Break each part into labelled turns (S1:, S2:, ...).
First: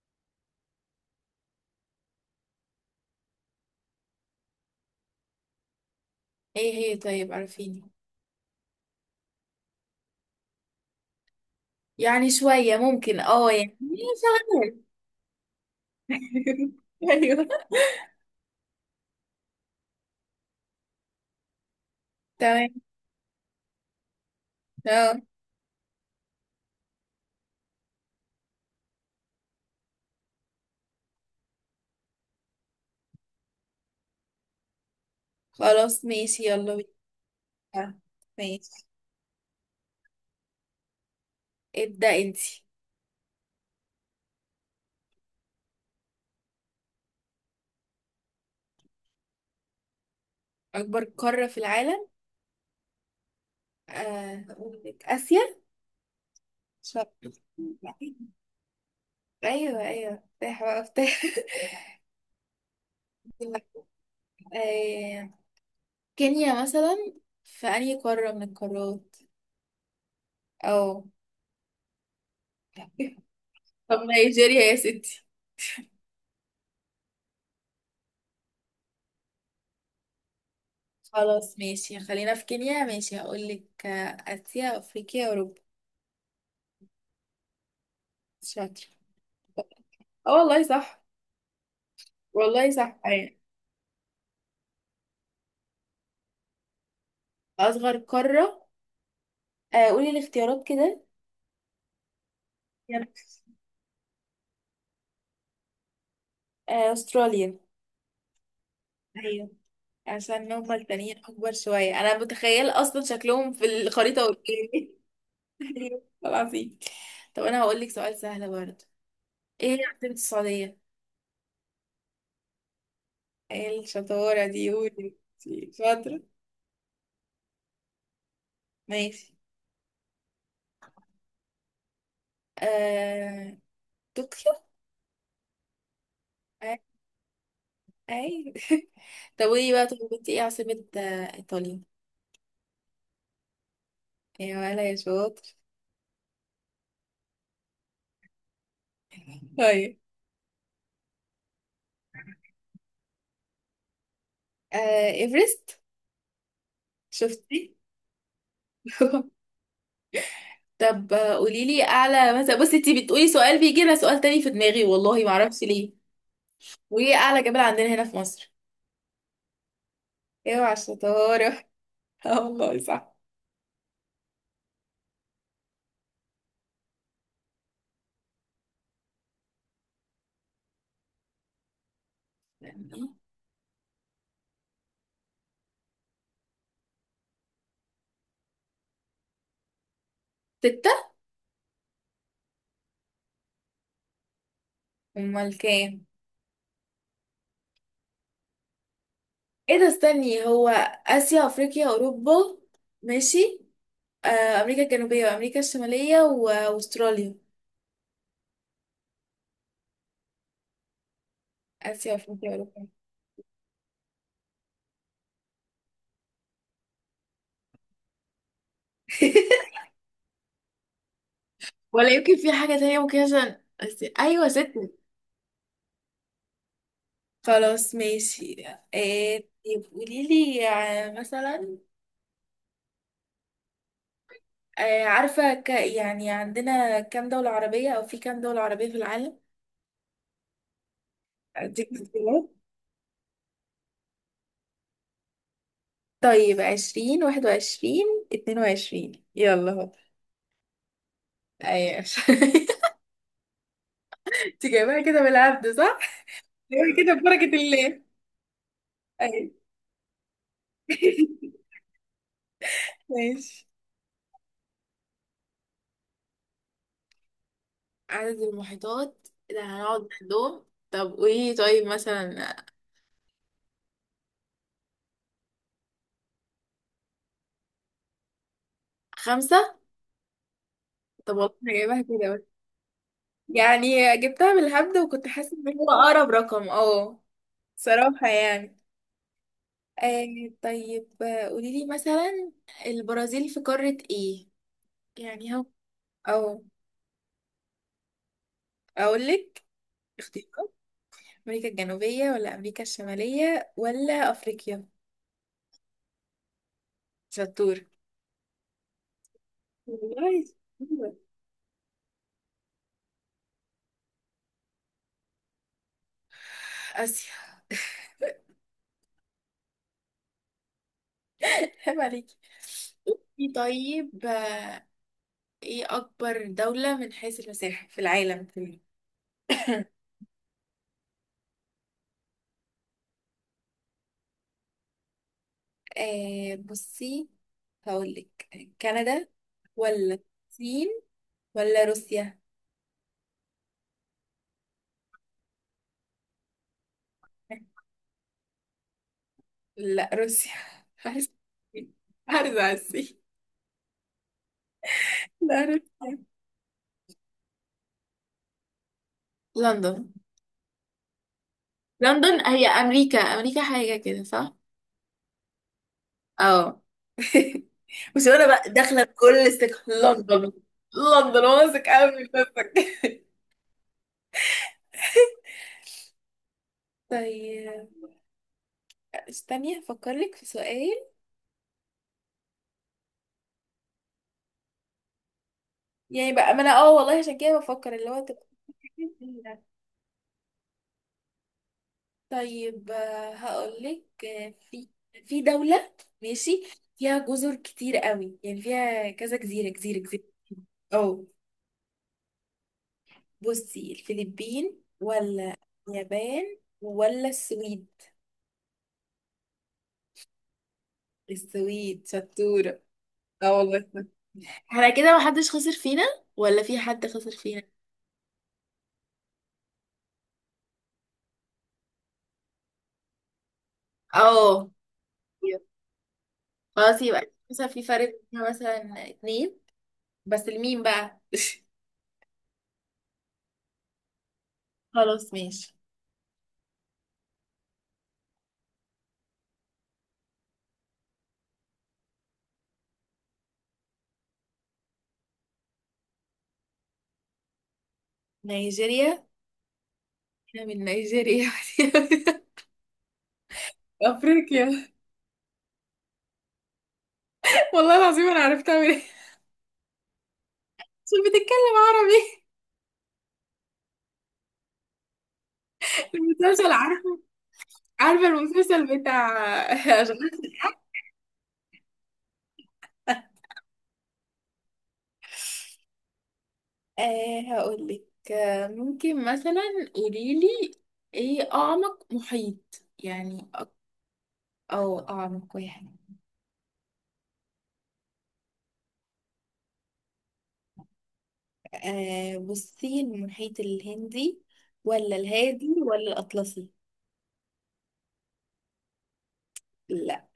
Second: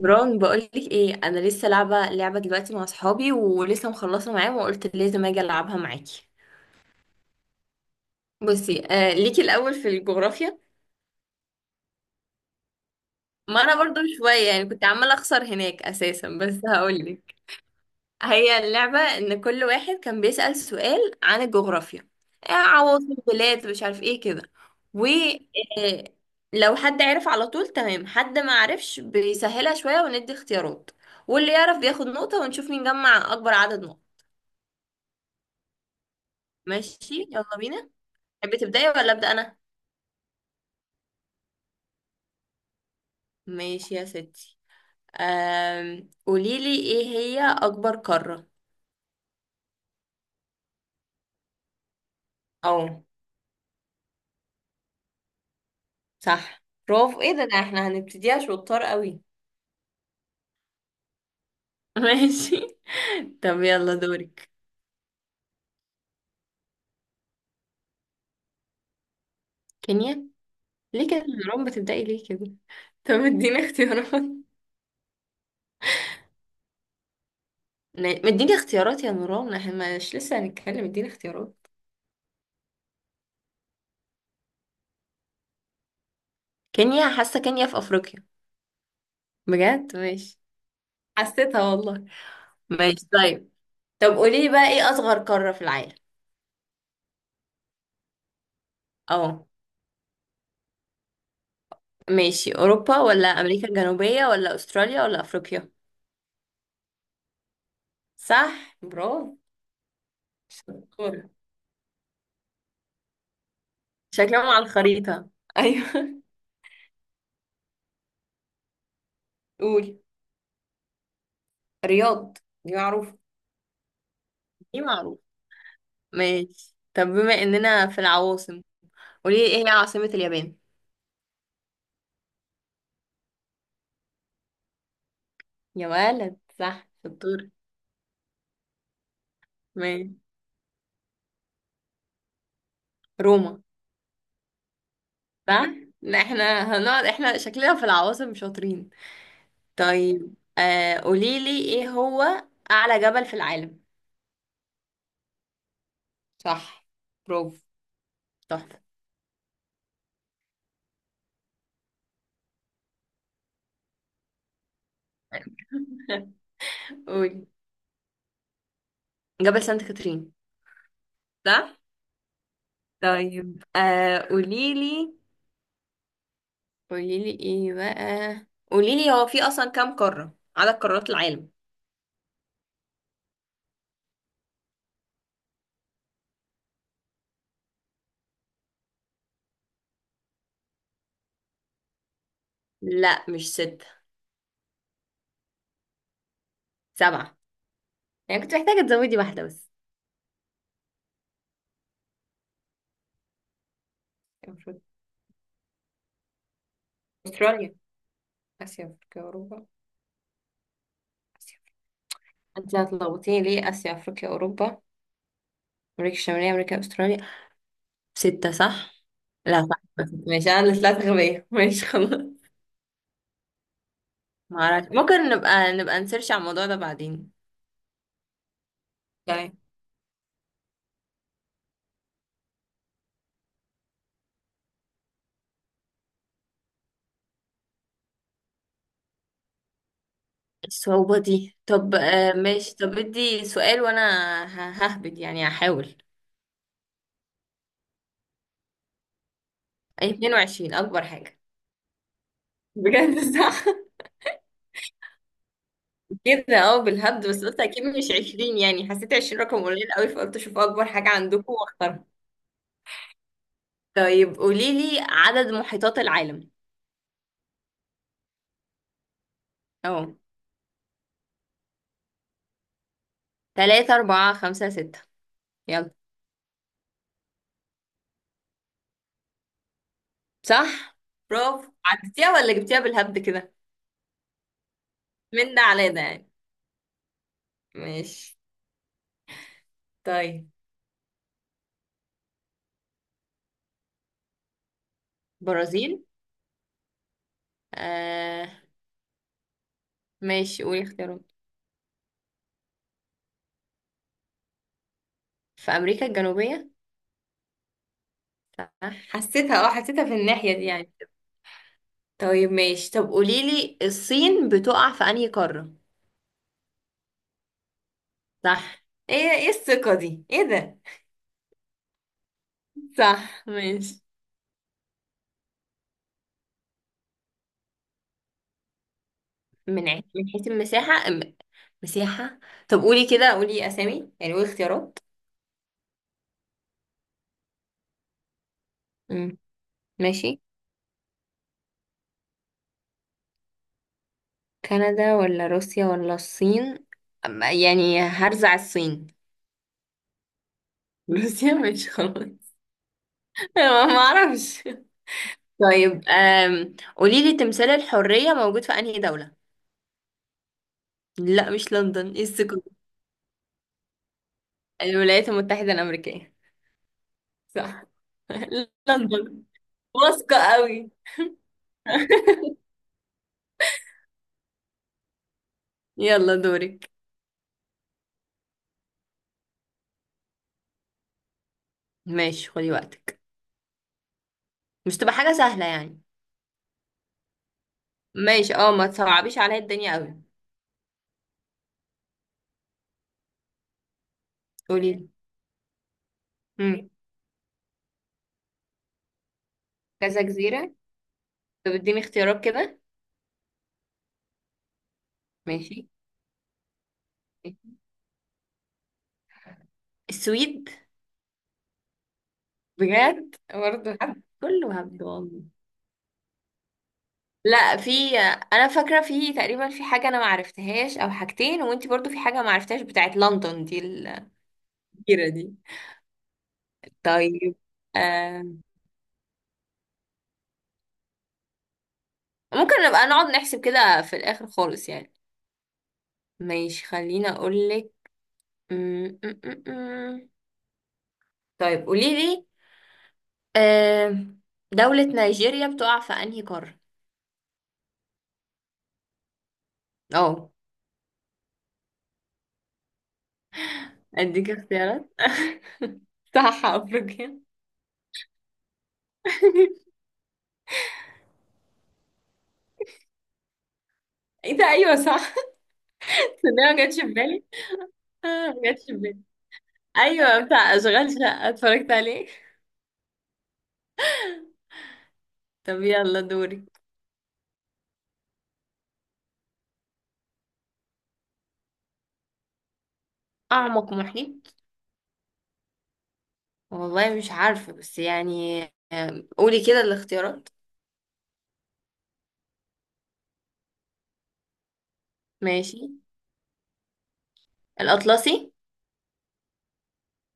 S1: بران، بقولك ايه، انا لسه لعبه لعبه دلوقتي مع اصحابي ولسه مخلصه معاهم وقلت لازم اجي العبها معاكي.
S2: ايه هي؟ طيب، عارفيني.
S1: بصي، ليكي الاول في الجغرافيا.
S2: يعني شوية ممكن،
S1: ما انا
S2: يعني.
S1: برضو شويه يعني،
S2: شغال.
S1: كنت عماله اخسر هناك اساسا، بس هقولك.
S2: ايوه،
S1: هي اللعبه ان كل واحد كان بيسأل سؤال عن الجغرافيا،
S2: تمام.
S1: عواصم بلاد، مش عارف ايه كده، و
S2: اه
S1: آه لو حد عرف على طول تمام، حد ما عرفش بيسهلها شويه وندي اختيارات، واللي يعرف بياخد نقطه، ونشوف مين جمع اكبر عدد نقط.
S2: خلاص، ماشي، يلا بينا.
S1: ماشي يلا بينا.
S2: آه،
S1: تحبي
S2: ماشي.
S1: تبداي ولا ابدا انا؟
S2: ابدأ انتي.
S1: ماشي يا ستي. قوليلي ايه هي اكبر قارة؟
S2: اكبر قارة في العالم،
S1: او،
S2: هقول لك اسيا.
S1: صح،
S2: شرق.
S1: برافو. ايه ده، ده احنا هنبتديها شطار قوي.
S2: ايوه، ايوه. افتح بقى، افتح.
S1: ماشي. طب يلا دورك.
S2: آه، كينيا مثلا، في انهي قارة من القارات؟
S1: كينيا؟
S2: او.
S1: ليه كده يا نوران؟ بتبدأي ليه كده؟ طب اديني
S2: طب
S1: اختيارات.
S2: نيجيريا يا ستي.
S1: مديني اختيارات يا نوران، احنا مش لسه هنتكلم، اديني اختيارات.
S2: خلاص، ماشي، خلينا في كينيا. ماشي، هقولك آسيا، أفريقيا، أوروبا.
S1: كينيا، حاسة كينيا في افريقيا.
S2: شاطر.
S1: بجد،
S2: اه
S1: ماشي.
S2: والله صح.
S1: حسيتها والله.
S2: والله صح.
S1: ماشي
S2: أيوة.
S1: طيب. طب قولي لي بقى، ايه اصغر قارة في العالم؟
S2: أصغر قارة.
S1: اه.
S2: قولي الاختيارات كده.
S1: ماشي، اوروبا
S2: يلا.
S1: ولا امريكا الجنوبية ولا استراليا ولا افريقيا؟
S2: أستراليا.
S1: صح، برافو.
S2: ايوه، عشان هما التانيين
S1: شطورة.
S2: أكبر شوية. أنا متخيل أصلا شكلهم في الخريطة
S1: شكلهم على
S2: قدامي.
S1: الخريطة؟
S2: أيوة
S1: ايوه.
S2: العظيم. طب أنا هقولك سؤال سهل برضه. إيه هي
S1: قول.
S2: عاصمة السعودية؟
S1: رياض، دي معروفة.
S2: إيه الشطارة دي؟
S1: دي
S2: قولي.
S1: معروف.
S2: شاطرة.
S1: ماشي، طب بما اننا في العواصم،
S2: ماشي.
S1: قولي لي ايه هي عاصمة اليابان؟
S2: آه... طوكيو.
S1: يا ولد
S2: آه،
S1: صح، شطور.
S2: أي. طب قولي بقى، طب
S1: ماشي.
S2: كنت ايه عاصمة ايطاليا؟
S1: روما.
S2: يا ولا يا شاطر.
S1: صح. لا احنا هنقعد، احنا شكلنا في العواصم شاطرين.
S2: طيب،
S1: طيب، قولي لي ايه هو اعلى جبل في العالم؟
S2: ايفرست.
S1: صح، برافو،
S2: شفتي.
S1: تحفة.
S2: طب قوليلي اعلى مثلا. بصي، انتي بتقولي سؤال، بيجي لنا سؤال تاني في دماغي والله ما اعرفش ليه. وايه اعلى
S1: قولي.
S2: جبل عندنا هنا في مصر؟
S1: جبل سانت كاترين.
S2: اوعى الشطارة!
S1: صح.
S2: اه والله صح.
S1: طيب، قوليلي، قوليلي ايه بقى، قوليلي هو في اصلا كام قارة، عدد قارات العالم؟
S2: ستة.
S1: لا، مش ستة.
S2: امال كام؟
S1: سبعة. يعني كنت محتاجة تزودي واحدة بس.
S2: ايه ده، استني هو، اسيا افريقيا اوروبا، ماشي،
S1: المفروض
S2: امريكا الجنوبية وامريكا الشمالية واستراليا.
S1: استراليا، اسيا، افريقيا، اوروبا، اسيا.
S2: اسيا افريقيا
S1: انت
S2: اوروبا.
S1: هتلخبطيني ليه؟ اسيا، افريقيا، اوروبا، امريكا الشمالية، امريكا، استراليا. ستة، صح. لا صح. ماشي، انا اللي طلعت غبية، ماشي
S2: ولا
S1: خلاص.
S2: يمكن في حاجة تانية ممكن، عشان أيوة، ست.
S1: معرفش، ممكن نبقى نسيرش على الموضوع ده بعدين.
S2: خلاص، ماشي.
S1: تمام.
S2: طيب قولي لي مثلا، عارفة يعني عندنا كام دولة عربية، أو في كام دولة عربية في العالم؟
S1: الصعوبة دي؟
S2: أديك
S1: طب
S2: اختيارات.
S1: ماشي، طب ادي سؤال وانا. ههبد يعني، هحاول.
S2: طيب 20، 21، 22، يلا هو.
S1: أي، 22 اكبر حاجة.
S2: أيوة.
S1: بجد، صح.
S2: انت جايبها كده بالعبد صح؟
S1: كده اه،
S2: جايبها كده
S1: بالهبد، بس
S2: ببركة
S1: قلت اكيد
S2: الله.
S1: مش 20 يعني، حسيت 20
S2: أيوة.
S1: رقم قليل قوي، فقلت اشوف اكبر حاجة عندكم واختارها.
S2: ماشي.
S1: طيب، قولي لي عدد محيطات العالم.
S2: عدد المحيطات اللي هنقعد
S1: اهو.
S2: نحدهم. طب قولي لي، طيب مثلا،
S1: 3، 4، 5، 6. يلا.
S2: خمسة.
S1: صح،
S2: طب والله انا
S1: برافو.
S2: جايبها
S1: عدتيها
S2: كده
S1: ولا
S2: بس.
S1: جبتيها بالهبد كده؟
S2: يعني جبتها بالهبد وكنت
S1: من
S2: حاسة
S1: ده
S2: ان
S1: على
S2: هو
S1: ده يعني.
S2: اقرب رقم، اه. صراحة
S1: ماشي.
S2: يعني.
S1: طيب.
S2: طيب قولي لي مثلا، البرازيل في قارة ايه؟ يعني هو،
S1: برازيل.
S2: او.
S1: آه
S2: اقول لك
S1: ماشي،
S2: اختيارات.
S1: قولي اختيارات.
S2: امريكا الجنوبية، ولا امريكا الشمالية، ولا افريقيا؟
S1: في امريكا الجنوبية.
S2: شطور.
S1: صح. حسيتها، اه حسيتها في
S2: والله
S1: الناحية دي يعني.
S2: شطورة.
S1: طيب ماشي، طب قوليلي الصين بتقع في انهي قارة؟
S2: اسيا.
S1: صح. ايه ايه الثقة دي؟ ايه ده.
S2: عيب عليكي.
S1: صح
S2: قولي.
S1: ماشي.
S2: طيب ايه اكبر دولة من حيث المساحة في العالم كله؟
S1: من حيث المساحة؟ مساحة. طب قولي كده، قولي أسامي يعني، قول اختيارات.
S2: بصي. هقولك كندا،
S1: مم.
S2: ولا
S1: ماشي.
S2: الصين، ولا روسيا.
S1: كندا ولا روسيا ولا الصين؟ يعني هرزع الصين.
S2: لا، روسيا. هحس-
S1: روسيا، ماشي خلاص.
S2: هرزع على الصين.
S1: ما اعرفش.
S2: لا،
S1: طيب،
S2: روسيا.
S1: قولي لي تمثال الحرية موجود في أنهي دولة؟
S2: لندن.
S1: لا مش لندن، ايه
S2: لندن
S1: الثقة
S2: هي
S1: دي؟
S2: امريكا، امريكا حاجه كده صح؟
S1: الولايات المتحدة الأمريكية.
S2: اه.
S1: صح.
S2: مش انا بقى داخله بكل
S1: لندن،
S2: استك،
S1: واثقة
S2: لندن.
S1: قوي.
S2: لندن واثق قوي من نفسك.
S1: يلا دورك.
S2: طيب، استني هفكر لك في سؤال.
S1: ماشي، خدي وقتك. مش تبقى حاجة سهلة يعني.
S2: يعني بقى ما انا، اه والله عشان كده بفكر اللي هو تبقى.
S1: ماشي، اه ما تصعبيش عليا الدنيا قوي.
S2: طيب، هقول لك. في
S1: قولي لي.
S2: في دولة. ماشي.
S1: مم.
S2: فيها جزر كتير قوي يعني، فيها كذا جزيرة جزيرة جزيرة.
S1: كذا جزيرة.
S2: اه.
S1: طب اديني اختيارات كده.
S2: بصي، الفلبين، ولا
S1: ماشي.
S2: اليابان، ولا السويد؟
S1: السويد.
S2: السويد. شطورة.
S1: بجد،
S2: اه والله.
S1: برضه حد كله
S2: احنا
S1: هبد
S2: كده
S1: والله.
S2: محدش خسر فينا، ولا في حد خسر فينا.
S1: لا، في. انا فاكره، في تقريبا في حاجه انا ما عرفتهاش، او حاجتين، وانتي برضو في حاجه ما عرفتهاش، بتاعت لندن دي،
S2: اه.
S1: كتيرة دي.
S2: خلاص، يبقى
S1: طيب
S2: مثلا في فرق
S1: آه.
S2: بينا مثلا اتنين. بس لمين بقى؟
S1: ممكن نبقى نقعد نحسب كده في الآخر خالص يعني.
S2: خلاص، ماشي.
S1: ماشي، خليني أقولك. م- م- م- م. طيب قوليلي، آه. دولة نيجيريا بتقع في أنهي قارة؟
S2: نيجيريا،
S1: اه.
S2: احنا من نيجيريا.
S1: أديك
S2: افريقيا.
S1: اختيارات. صح أفريقيا.
S2: والله العظيم انا عرفت اعمل ايه، عشان بتتكلم عربي.
S1: ايه ده، ايوه صح. ده
S2: المسلسل،
S1: ما جاتش في
S2: عارفه؟
S1: بالي.
S2: عارفه
S1: ما جاتش في
S2: المسلسل
S1: بالي.
S2: بتاع. اشغال
S1: ايوه، بتاع
S2: شقة؟
S1: اشغال شقه، اتفرجت عليه. طب يلا دوري.
S2: هقول لك. ممكن مثلا، قولي لي ايه اعمق محيط يعني
S1: اعمق محيط.
S2: او اعمق واحد.
S1: والله مش عارفه بس يعني، قولي كده الاختيارات.
S2: بصي، المحيط الهندي، ولا الهادي،
S1: ماشي.
S2: ولا الاطلسي؟
S1: الأطلسي.
S2: لا،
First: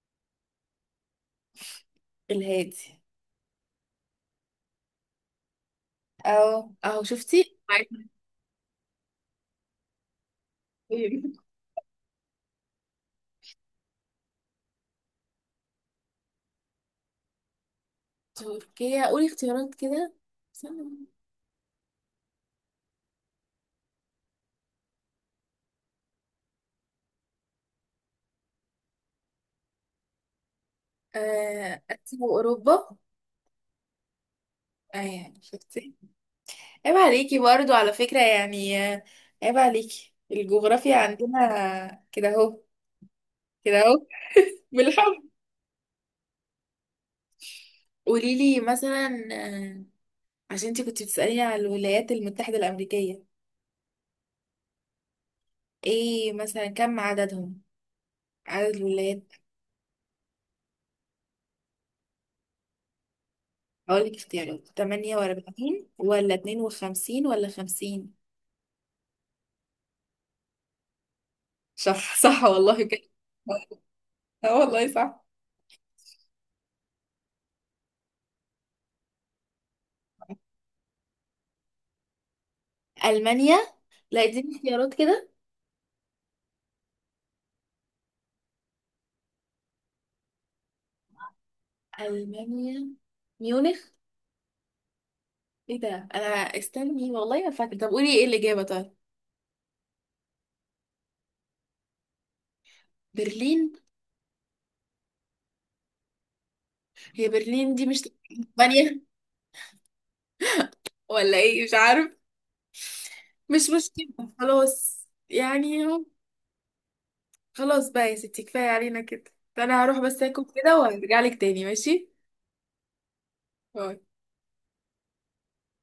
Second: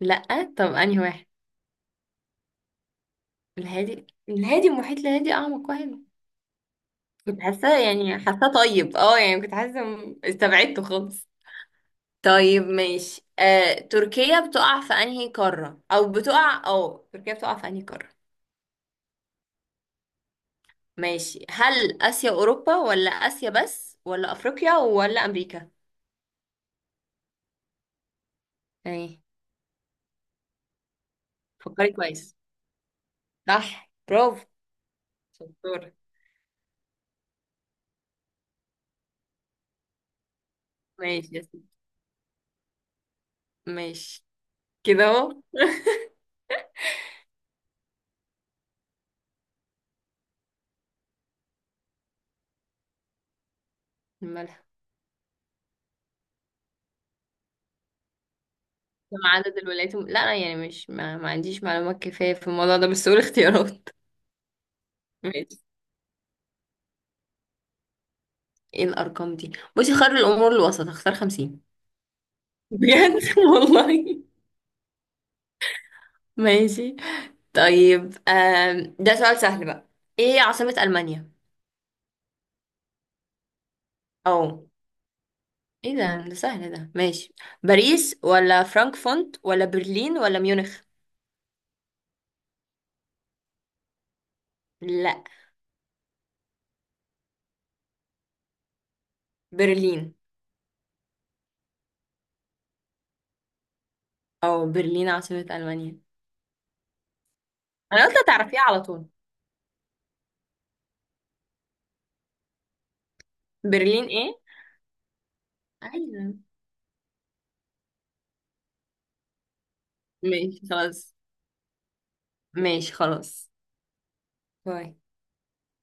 S1: لأ، طب أنهي واحد؟
S2: الهادي.
S1: الهادي. الهادي، المحيط الهادي أعمق واحد.
S2: او اهو،
S1: كنت
S2: شفتي
S1: حاسة
S2: عارفة.
S1: يعني، حاسة طيب اه، يعني كنت حاسة، استبعدته خالص. طيب ماشي، تركيا بتقع في أنهي قارة، أو بتقع أو تركيا بتقع في أنهي قارة؟
S2: تركيا، قولي اختيارات كده، استنى.
S1: ماشي، هل آسيا أوروبا، ولا آسيا بس، ولا أفريقيا، ولا أمريكا؟ ايه. فكري
S2: اسيا
S1: كويس.
S2: واوروبا.
S1: صح، برافو،
S2: اه يعني،
S1: شطورة.
S2: شفتي. عيب عليكي برضو على فكرة يعني. عيب عليكي الجغرافيا.
S1: ماشي يا سيدي.
S2: عندنا كده اهو، كده اهو.
S1: ماشي، كده
S2: بالحب.
S1: اهو.
S2: قولي لي مثلا. عشان انتي كنتي بتسأليني على الولايات المتحدة الأمريكية،
S1: الملح.
S2: ايه مثلا كم عددهم؟ عدد
S1: كم
S2: الولايات.
S1: عدد الولايات لا أنا يعني مش، ما عنديش معلومات كفاية في الموضوع ده، بس قول اختيارات.
S2: هقول لك اختيارات،
S1: ماشي،
S2: 48 ولا 52 ولا 50.
S1: ايه الأرقام دي؟ بصي، خير الأمور الوسط، اختار خمسين.
S2: صح، صح والله كده.
S1: بجد، والله.
S2: اه والله صح.
S1: ماشي. طيب ده سؤال سهل بقى، ايه عاصمة ألمانيا؟
S2: ألمانيا. لا، اديني
S1: أو.
S2: اختيارات كده.
S1: ايه ده، ده سهل ده، ماشي. باريس ولا فرانكفورت ولا برلين ولا ميونخ؟
S2: ألمانيا، ميونخ.
S1: لا.
S2: ايه ده؟ انا استني والله ما فاكره. طب قولي ايه الاجابه طيب.
S1: برلين.
S2: برلين.
S1: أو، برلين عاصمة ألمانيا.
S2: هي برلين دي
S1: أنا
S2: مش
S1: قلت هتعرفيها على
S2: اسبانيا
S1: طول.
S2: ولا ايه؟ مش عارف. مش
S1: برلين،
S2: مشكله
S1: ايه؟
S2: خلاص يعني اهو.
S1: أيوه.
S2: خلاص بقى يا ستي، كفايه علينا كده، فانا هروح بس اكل
S1: ماشي
S2: كده
S1: خلاص.
S2: وهرجع لك تاني ماشي.
S1: ماشي خلاص.
S2: باي.
S1: باي.